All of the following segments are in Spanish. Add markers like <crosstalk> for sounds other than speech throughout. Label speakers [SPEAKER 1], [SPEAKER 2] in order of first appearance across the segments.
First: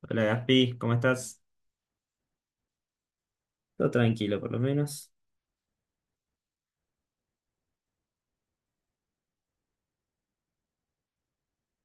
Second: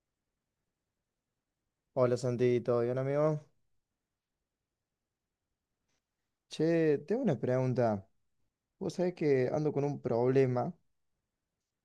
[SPEAKER 1] Hola Gaspi, ¿cómo estás?
[SPEAKER 2] Hola Santi, ¿todo bien amigo?
[SPEAKER 1] Todo tranquilo, por lo menos.
[SPEAKER 2] Che, tengo una pregunta. Vos sabés que ando con un problema,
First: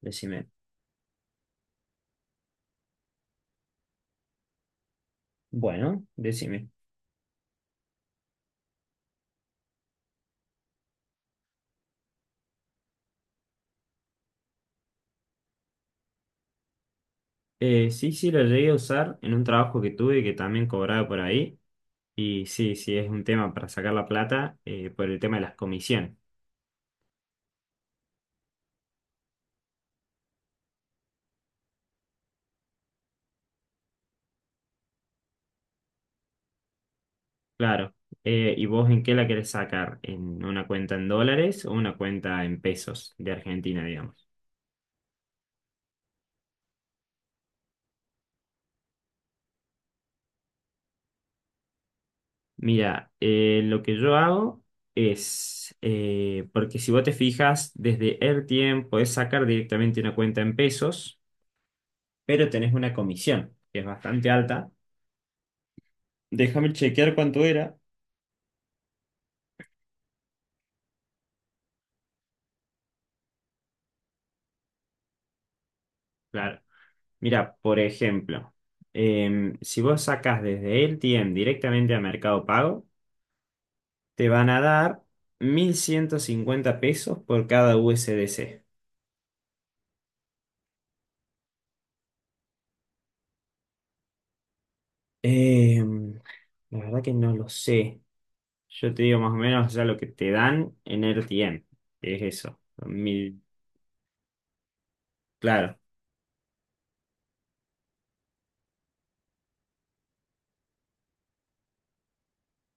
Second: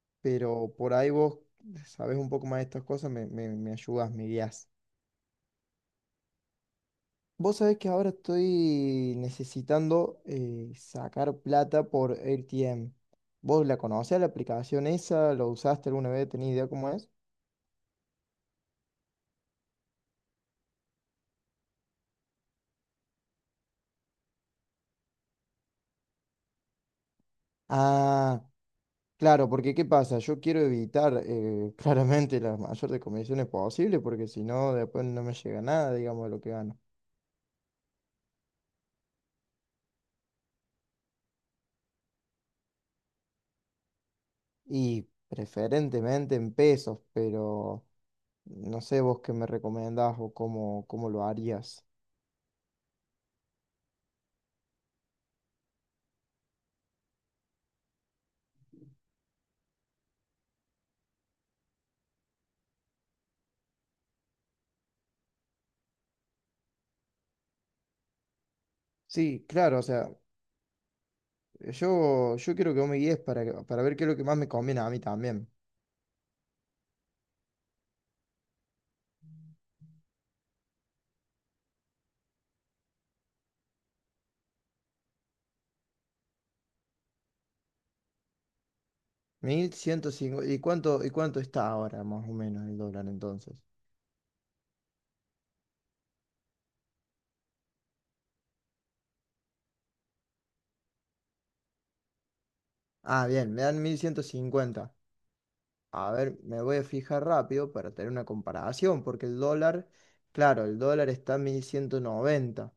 [SPEAKER 1] Decime.
[SPEAKER 2] pero por ahí vos sabés un poco más de estas cosas, me ayudás, me guías.
[SPEAKER 1] Bueno, decime.
[SPEAKER 2] ¿Vos sabés que ahora estoy necesitando sacar plata por ATM? ¿Vos la conocés la aplicación esa? ¿Lo usaste alguna vez? ¿Tenés idea cómo es?
[SPEAKER 1] Sí, sí, lo llegué a usar en un trabajo que tuve que también cobraba por ahí. Y sí, sí, es un tema para sacar la plata, por el tema de las comisiones.
[SPEAKER 2] Ah, claro, porque ¿qué pasa? Yo quiero evitar <laughs> claramente la mayor de comisiones posible, porque si no, después no me llega nada, digamos, de lo que gano.
[SPEAKER 1] Claro. ¿Y vos en qué la querés sacar? ¿En una cuenta en dólares o una cuenta en pesos de Argentina, digamos?
[SPEAKER 2] Y preferentemente en pesos, pero no sé vos qué me recomendás o cómo lo harías.
[SPEAKER 1] Mira, lo que yo hago es, porque si vos te fijas, desde el tiempo podés sacar directamente una cuenta en pesos. Pero tenés una comisión que es bastante alta. Déjame chequear cuánto era.
[SPEAKER 2] Sí, claro, o sea, yo quiero que vos me guíes para, para ver qué es lo que más me conviene a mí también.
[SPEAKER 1] Claro. Mira, por ejemplo, si vos sacás desde el LTM directamente a Mercado Pago, te van a dar 1.150 pesos por cada USDC.
[SPEAKER 2] 1150, y cuánto está ahora más o menos el dólar entonces?
[SPEAKER 1] Em, la verdad que no lo sé. Yo te digo más o menos ya lo que te dan en RTM, que es eso.
[SPEAKER 2] Ah,
[SPEAKER 1] Mil,
[SPEAKER 2] bien, me dan 1150.
[SPEAKER 1] claro,
[SPEAKER 2] A ver, me voy a fijar rápido para tener una comparación, porque el dólar, claro, el dólar está en 1190.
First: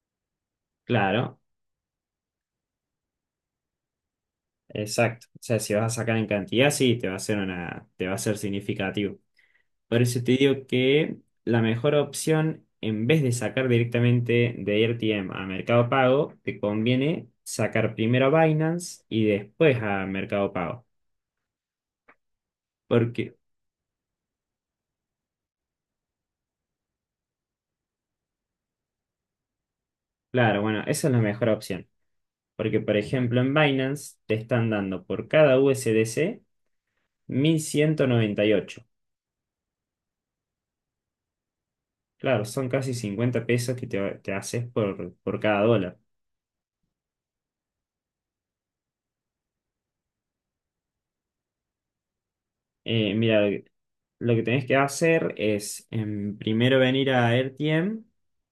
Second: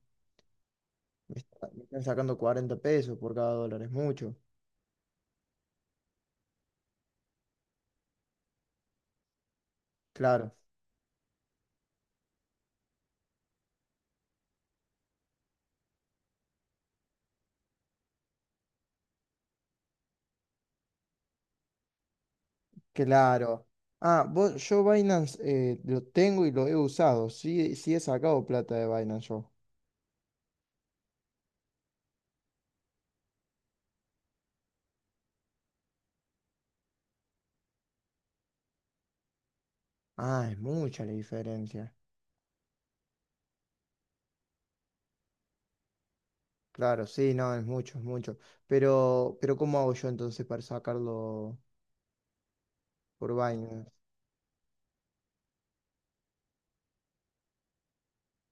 [SPEAKER 2] Me
[SPEAKER 1] claro,
[SPEAKER 2] me están sacando 40 pesos por cada dólar, es mucho.
[SPEAKER 1] exacto. O sea, si vas a sacar en cantidad, sí, te va a ser significativo. Por eso te
[SPEAKER 2] Claro,
[SPEAKER 1] digo que la mejor opción, en vez de sacar directamente de RTM a Mercado Pago, te conviene sacar primero a Binance y después a Mercado Pago. Porque,
[SPEAKER 2] claro. Ah, vos, yo Binance lo tengo y lo he usado. Sí, sí he sacado plata de Binance yo.
[SPEAKER 1] claro, bueno, esa es la mejor opción. Porque, por ejemplo, en Binance te están dando por cada USDC ocho.
[SPEAKER 2] Ah, es mucha la diferencia.
[SPEAKER 1] Claro, son casi 50 pesos que te haces por cada dólar.
[SPEAKER 2] Claro, sí, no, es mucho, es mucho. Pero ¿cómo hago yo entonces para sacarlo por
[SPEAKER 1] Mira,
[SPEAKER 2] Binance?
[SPEAKER 1] lo que tenés que hacer es primero venir a RTM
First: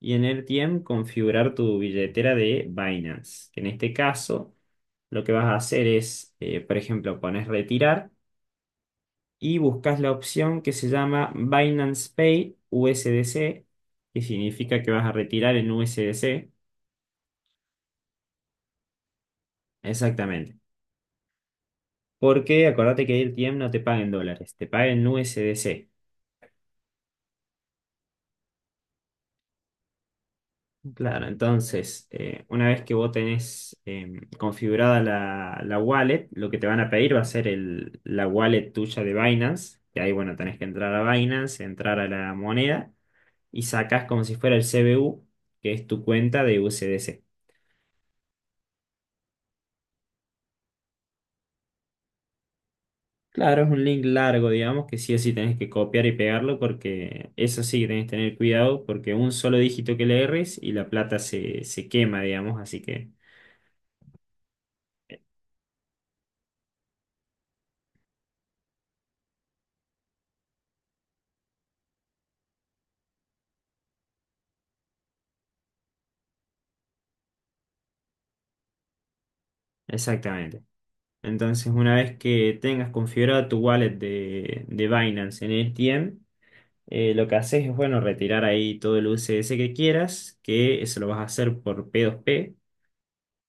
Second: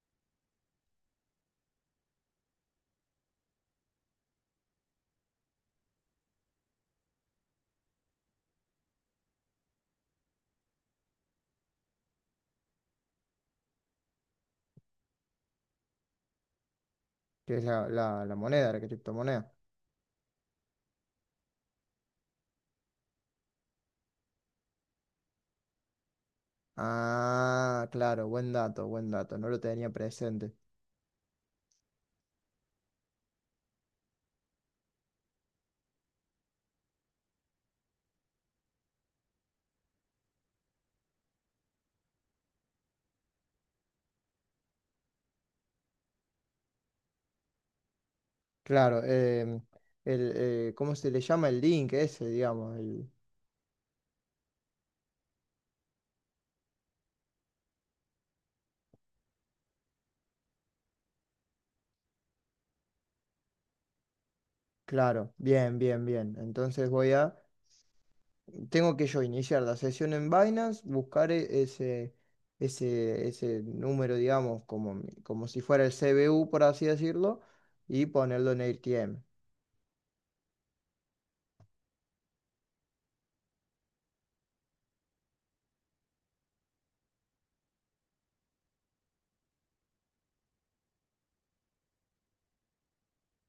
[SPEAKER 1] y en RTM configurar tu billetera de Binance. Que En este caso, lo que vas a hacer es, por ejemplo, pones retirar y buscas la opción que se llama Binance Pay USDC, que significa que vas a retirar en USDC.
[SPEAKER 2] Que es la moneda, la criptomoneda.
[SPEAKER 1] Exactamente. Porque acordate que RTM no te paga en dólares, te paga en USDC.
[SPEAKER 2] Ah, claro, buen dato, buen dato. No lo tenía presente.
[SPEAKER 1] Claro, entonces, una vez que vos tenés configurada la wallet, lo que te van a pedir va a ser el, la wallet tuya de Binance, que ahí, bueno, tenés que entrar a Binance, entrar a la moneda y sacás como si fuera el CBU, que es tu cuenta de USDC.
[SPEAKER 2] Claro, ¿cómo se le llama el link ese, digamos?
[SPEAKER 1] Claro, es un link largo, digamos, que sí o sí tenés que copiar y pegarlo porque eso sí que tenés que tener cuidado porque un solo dígito que le erres y la plata se quema, digamos, así que,
[SPEAKER 2] Claro, bien, bien, bien. Entonces voy a Tengo que yo iniciar la sesión en Binance, buscar ese número, digamos, como, como si fuera el CBU, por así decirlo, y ponerlo en AirTM.
[SPEAKER 1] exactamente. Entonces, una vez que tengas configurado tu wallet de Binance en ETM, lo que haces es, bueno, retirar ahí todo el USDC que quieras, que eso lo vas a hacer por P2P.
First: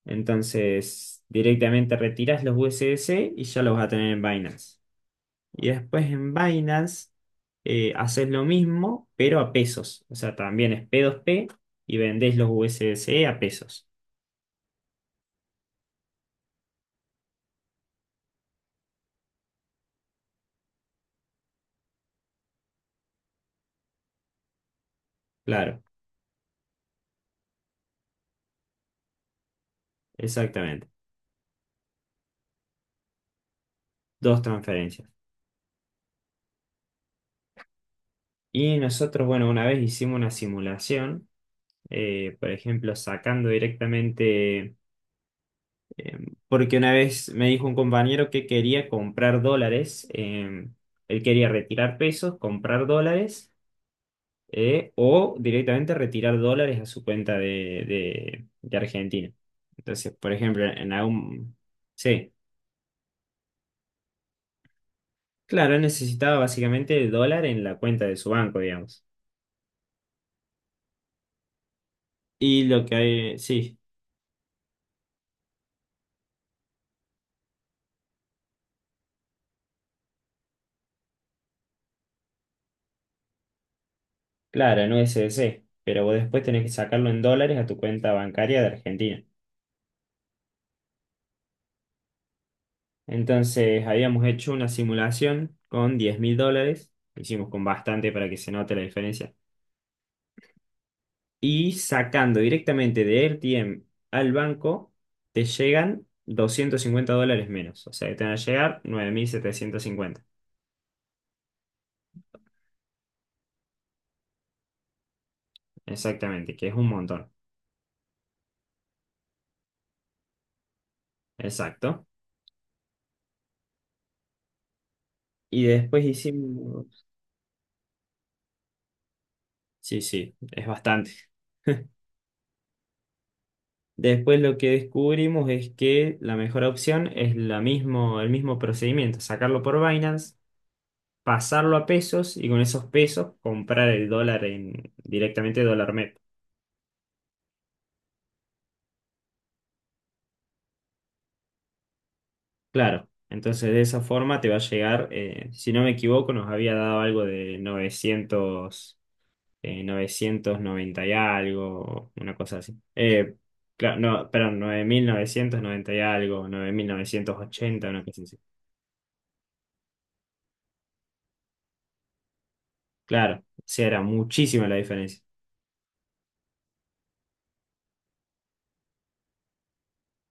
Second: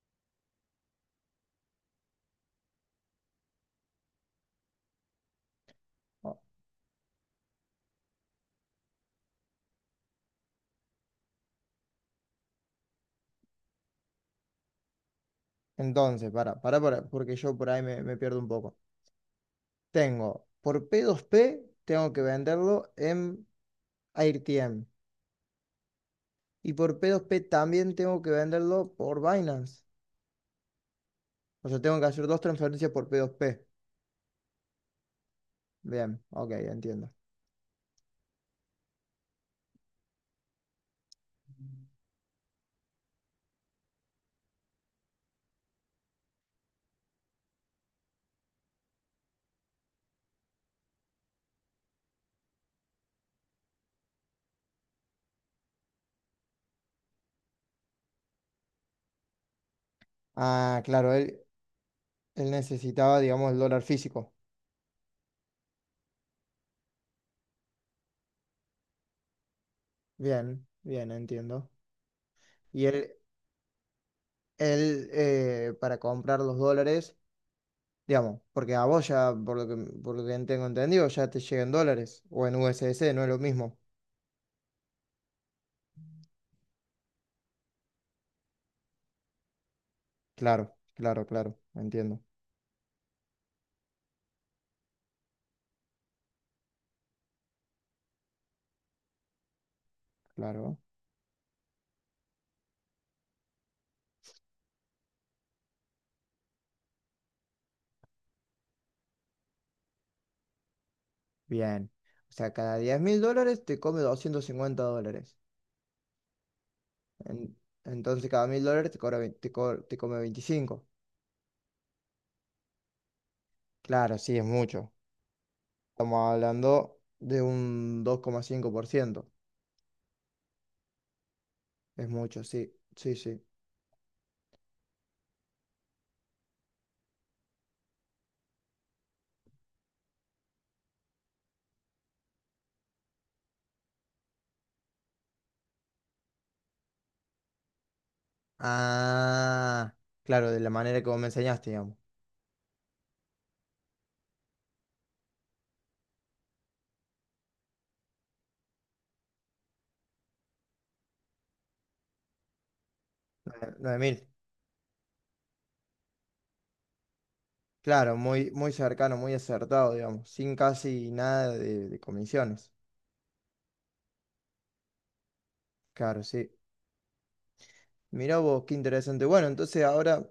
[SPEAKER 1] Entonces, directamente retiras los USDC y ya los vas a tener en Binance. Y después en
[SPEAKER 2] O-
[SPEAKER 1] Binance, haces lo mismo, pero a pesos. O sea, también es P2P y vendés los USDC a pesos.
[SPEAKER 2] Entonces, para, porque yo por ahí me pierdo un poco. Por P2P tengo que venderlo en AirTM.
[SPEAKER 1] Claro,
[SPEAKER 2] Y por P2P también tengo que venderlo por Binance.
[SPEAKER 1] exactamente.
[SPEAKER 2] O sea, tengo que hacer dos transferencias por P2P.
[SPEAKER 1] Dos transferencias.
[SPEAKER 2] Bien, ok, entiendo.
[SPEAKER 1] Y nosotros, bueno, una vez hicimos una simulación, por ejemplo, sacando directamente, eh, porque una vez me dijo un compañero que quería comprar dólares, él quería retirar pesos, comprar dólares, o directamente retirar dólares a su cuenta de Argentina. Entonces, por ejemplo,
[SPEAKER 2] Ah,
[SPEAKER 1] en
[SPEAKER 2] claro,
[SPEAKER 1] algún... Sí,
[SPEAKER 2] él necesitaba, digamos, el dólar físico.
[SPEAKER 1] claro, él necesitaba básicamente el dólar en la cuenta de su banco, digamos.
[SPEAKER 2] Bien, bien, entiendo.
[SPEAKER 1] Y lo
[SPEAKER 2] Y
[SPEAKER 1] que
[SPEAKER 2] él,
[SPEAKER 1] hay, sí.
[SPEAKER 2] él eh, para comprar los dólares, digamos, porque a vos ya, por lo que tengo entendido, ya te llegan dólares o en USDC, no es lo mismo.
[SPEAKER 1] Claro, en USDC, pero vos después tenés que sacarlo en dólares a tu cuenta bancaria de Argentina.
[SPEAKER 2] Claro, claro, claro, entiendo,
[SPEAKER 1] Entonces habíamos hecho una simulación con 10.000 dólares, lo hicimos con bastante para que se note la diferencia.
[SPEAKER 2] claro.
[SPEAKER 1] Y sacando directamente de RTM al banco, te llegan 250 dólares menos, o sea que te van a llegar 9.750,
[SPEAKER 2] Bien. O sea, cada 10.000 dólares te come 250 dólares.
[SPEAKER 1] exactamente, que es un montón,
[SPEAKER 2] En- entonces, cada 1000 dólares te, cobra vein- te, co- te come 25.
[SPEAKER 1] exacto.
[SPEAKER 2] Claro, sí, es mucho.
[SPEAKER 1] Y después
[SPEAKER 2] Estamos hablando
[SPEAKER 1] hicimos,
[SPEAKER 2] de un 2,5%.
[SPEAKER 1] sí, sí, es bastante.
[SPEAKER 2] Es mucho, sí, sí, sí.
[SPEAKER 1] Después lo que descubrimos es que la mejor opción es la mismo, el mismo procedimiento, sacarlo por Binance, pasarlo a pesos y con esos pesos comprar el dólar directamente dólar MEP.
[SPEAKER 2] Ah, claro, de la manera como me enseñaste, digamos.
[SPEAKER 1] Claro, entonces de esa forma te va a llegar, si no me equivoco, nos había dado algo de 990 y algo, una cosa así.
[SPEAKER 2] Nueve
[SPEAKER 1] Claro,
[SPEAKER 2] mil
[SPEAKER 1] no, perdón, 9.990 y algo, 9.980 una
[SPEAKER 2] Claro,
[SPEAKER 1] cosa así.
[SPEAKER 2] muy, muy cercano, muy acertado, digamos, sin casi nada de comisiones.
[SPEAKER 1] Claro, o sea, era muchísima la diferencia.
[SPEAKER 2] Claro, sí. Mirá vos, qué interesante. Bueno, entonces ahora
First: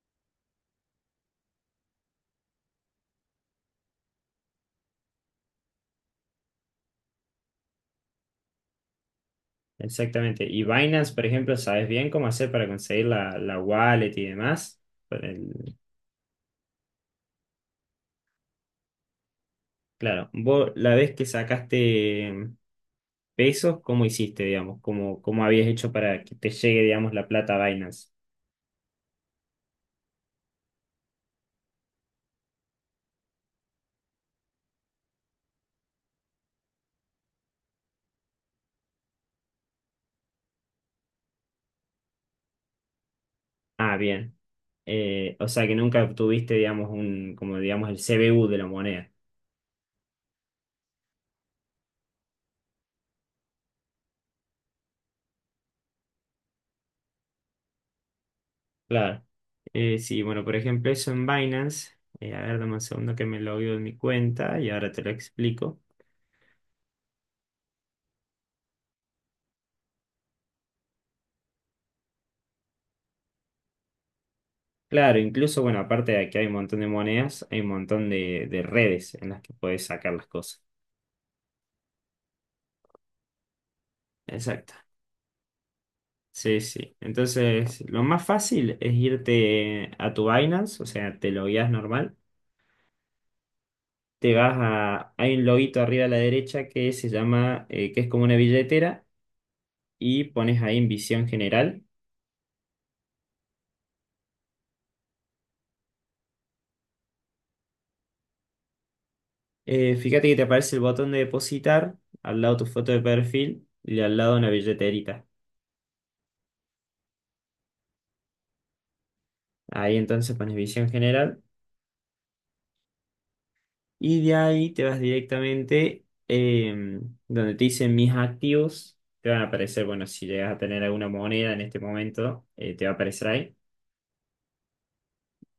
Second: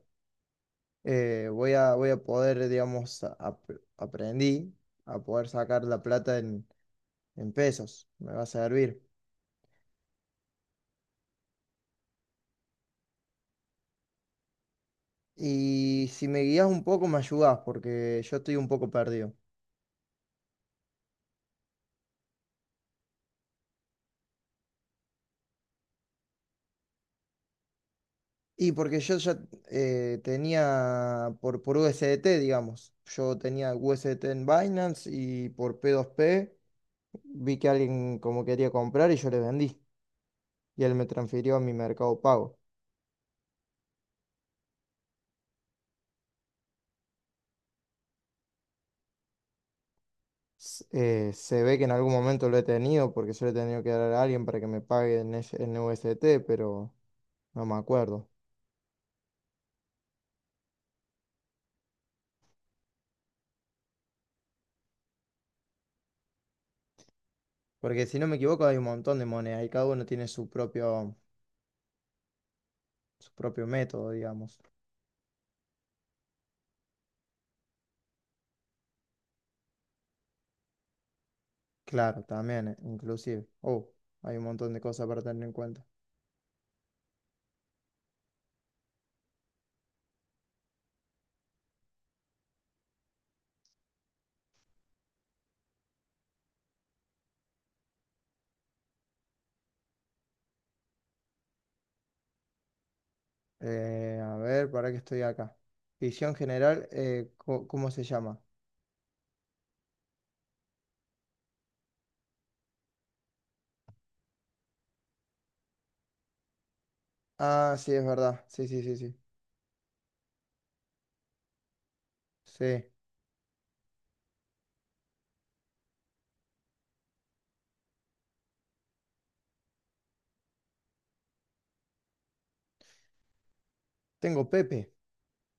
[SPEAKER 2] voy a poder, digamos, aprendí a poder sacar la plata en pesos. Me va a servir.
[SPEAKER 1] Exactamente. Y Binance, por ejemplo, ¿sabes bien cómo hacer para conseguir la wallet y demás? Por el-
[SPEAKER 2] Y si me guías un poco, me ayudás, porque yo estoy un poco perdido.
[SPEAKER 1] Claro, vos la vez que sacaste pesos, ¿cómo hiciste, digamos? ¿Cómo habías hecho para que te llegue, digamos, la plata a Binance?
[SPEAKER 2] Y porque yo ya tenía por USDT, digamos. Yo tenía USDT en Binance y por P2P vi que alguien como quería comprar y yo le vendí. Y él me transfirió a mi Mercado Pago.
[SPEAKER 1] Ah, bien. O sea que nunca obtuviste, digamos, un, como digamos, el CBU de la moneda.
[SPEAKER 2] Se ve que en algún momento lo he tenido porque se lo he tenido que dar a alguien para que me pague en USDT, pero no me acuerdo.
[SPEAKER 1] Claro. Sí, bueno, por ejemplo, eso en Binance. A ver, dame un segundo que me logueo en mi cuenta y ahora te lo explico.
[SPEAKER 2] Porque si no me equivoco hay un montón de monedas y cada uno tiene su propio método, digamos.
[SPEAKER 1] Claro, incluso, bueno, aparte de que hay un montón de monedas, hay un montón de redes en las que podés sacar las cosas.
[SPEAKER 2] Claro, también, inclusive. Oh, hay un montón
[SPEAKER 1] Exacto.
[SPEAKER 2] de cosas para tener en cuenta.
[SPEAKER 1] Sí, sí. Entonces, lo más fácil es irte a tu Binance, o sea, te logueas normal. Te vas a. Hay un loguito arriba a la derecha que se llama, que es como una billetera, y pones ahí en visión general.
[SPEAKER 2] A ver, para que estoy acá. Ficción general, ¿cómo se llama?
[SPEAKER 1] Fíjate que te aparece el botón de depositar, al lado tu foto de perfil y al lado una billeterita.
[SPEAKER 2] Ah, sí, es verdad. Sí, sí, sí, sí.
[SPEAKER 1] Ahí entonces pones visión general.
[SPEAKER 2] Sí.
[SPEAKER 1] Y de ahí te vas directamente donde te dicen mis activos. Te van a aparecer, bueno, si llegas a tener alguna moneda en este momento, te va a aparecer ahí.
[SPEAKER 2] Tengo Pepe.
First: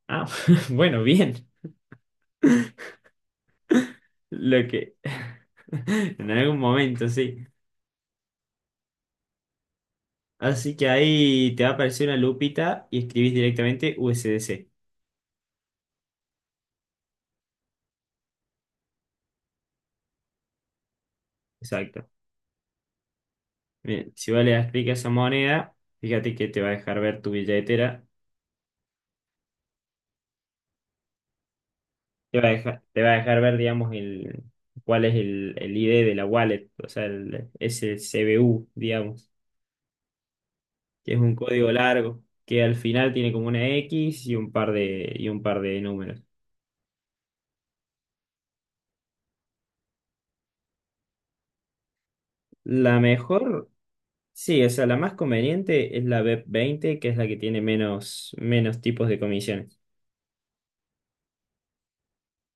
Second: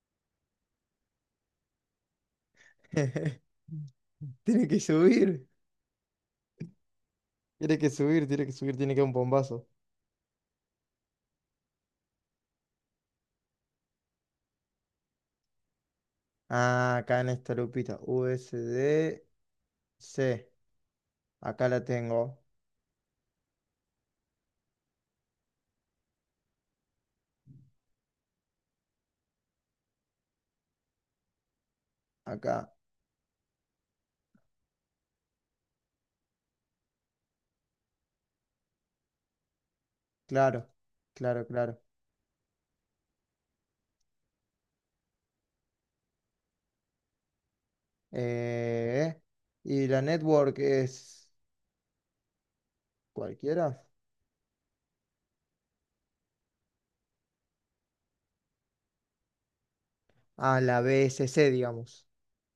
[SPEAKER 1] Ah, <laughs> bueno, bien.
[SPEAKER 2] <laughs>
[SPEAKER 1] Lo
[SPEAKER 2] Tiene que
[SPEAKER 1] que.
[SPEAKER 2] subir.
[SPEAKER 1] <laughs> En algún momento, sí.
[SPEAKER 2] Tiene que subir, tiene que subir, tiene que dar un bombazo.
[SPEAKER 1] Así que ahí te va a aparecer una lupita y escribís directamente USDC.
[SPEAKER 2] Ah, acá en esta lupita. USDC. Acá la
[SPEAKER 1] Exacto.
[SPEAKER 2] tengo.
[SPEAKER 1] Bien, si vos le das clic a esa moneda, fíjate que te va a dejar ver tu billetera. Te va a
[SPEAKER 2] Acá.
[SPEAKER 1] dejar, te va a dejar ver, digamos, el, cuál es el ID de la wallet, o sea, el, ese CBU, digamos,
[SPEAKER 2] Claro,
[SPEAKER 1] que es un
[SPEAKER 2] claro,
[SPEAKER 1] código
[SPEAKER 2] claro.
[SPEAKER 1] largo, que al final tiene como una X y un par de números.
[SPEAKER 2] Eh, y la network es.
[SPEAKER 1] La mejor,
[SPEAKER 2] ¿Cualquiera?
[SPEAKER 1] sí, o sea, la más conveniente es la BEP-20 que es la que tiene menos tipos de comisiones.
[SPEAKER 2] Ah, la BSC, digamos.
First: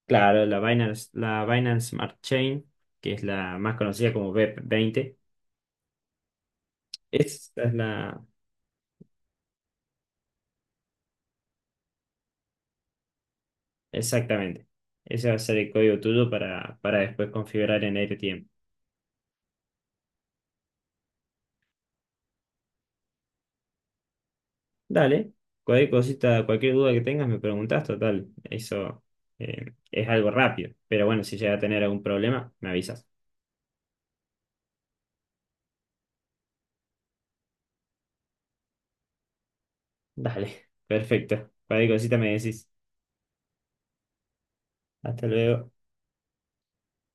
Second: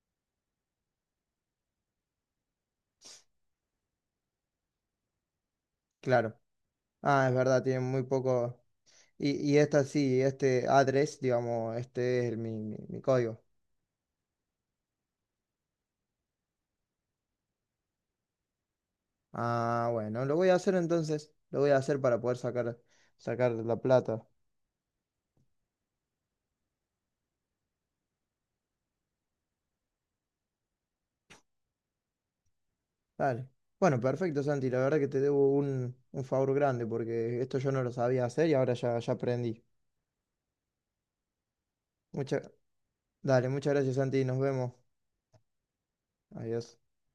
[SPEAKER 1] Claro, la Binance Smart Chain, que es la más conocida como BEP-20.
[SPEAKER 2] Claro. Ah, es
[SPEAKER 1] Esa
[SPEAKER 2] verdad,
[SPEAKER 1] es
[SPEAKER 2] tiene muy
[SPEAKER 1] la,
[SPEAKER 2] poco. Y esta sí, este address, digamos, este es el- mi- mi código.
[SPEAKER 1] Exactamente. Ese va a ser el código tuyo para después configurar en AirTM.
[SPEAKER 2] Ah, bueno, lo voy a hacer entonces. Lo voy a hacer para poder sacar la plata.
[SPEAKER 1] Dale, cualquier cosita, cualquier duda que tengas me preguntas, total. Eso es algo rápido. Pero bueno, si llega a tener algún problema, me avisas.
[SPEAKER 2] Dale. Bueno, perfecto, Santi. La verdad que te debo un favor grande porque esto yo no lo sabía hacer y ahora ya, ya aprendí.
[SPEAKER 1] Dale, <laughs> perfecto. Cualquier cosita me
[SPEAKER 2] Mucha-
[SPEAKER 1] decís.
[SPEAKER 2] Dale, muchas gracias, Santi. Nos vemos.
[SPEAKER 1] Hasta luego.
[SPEAKER 2] Adiós.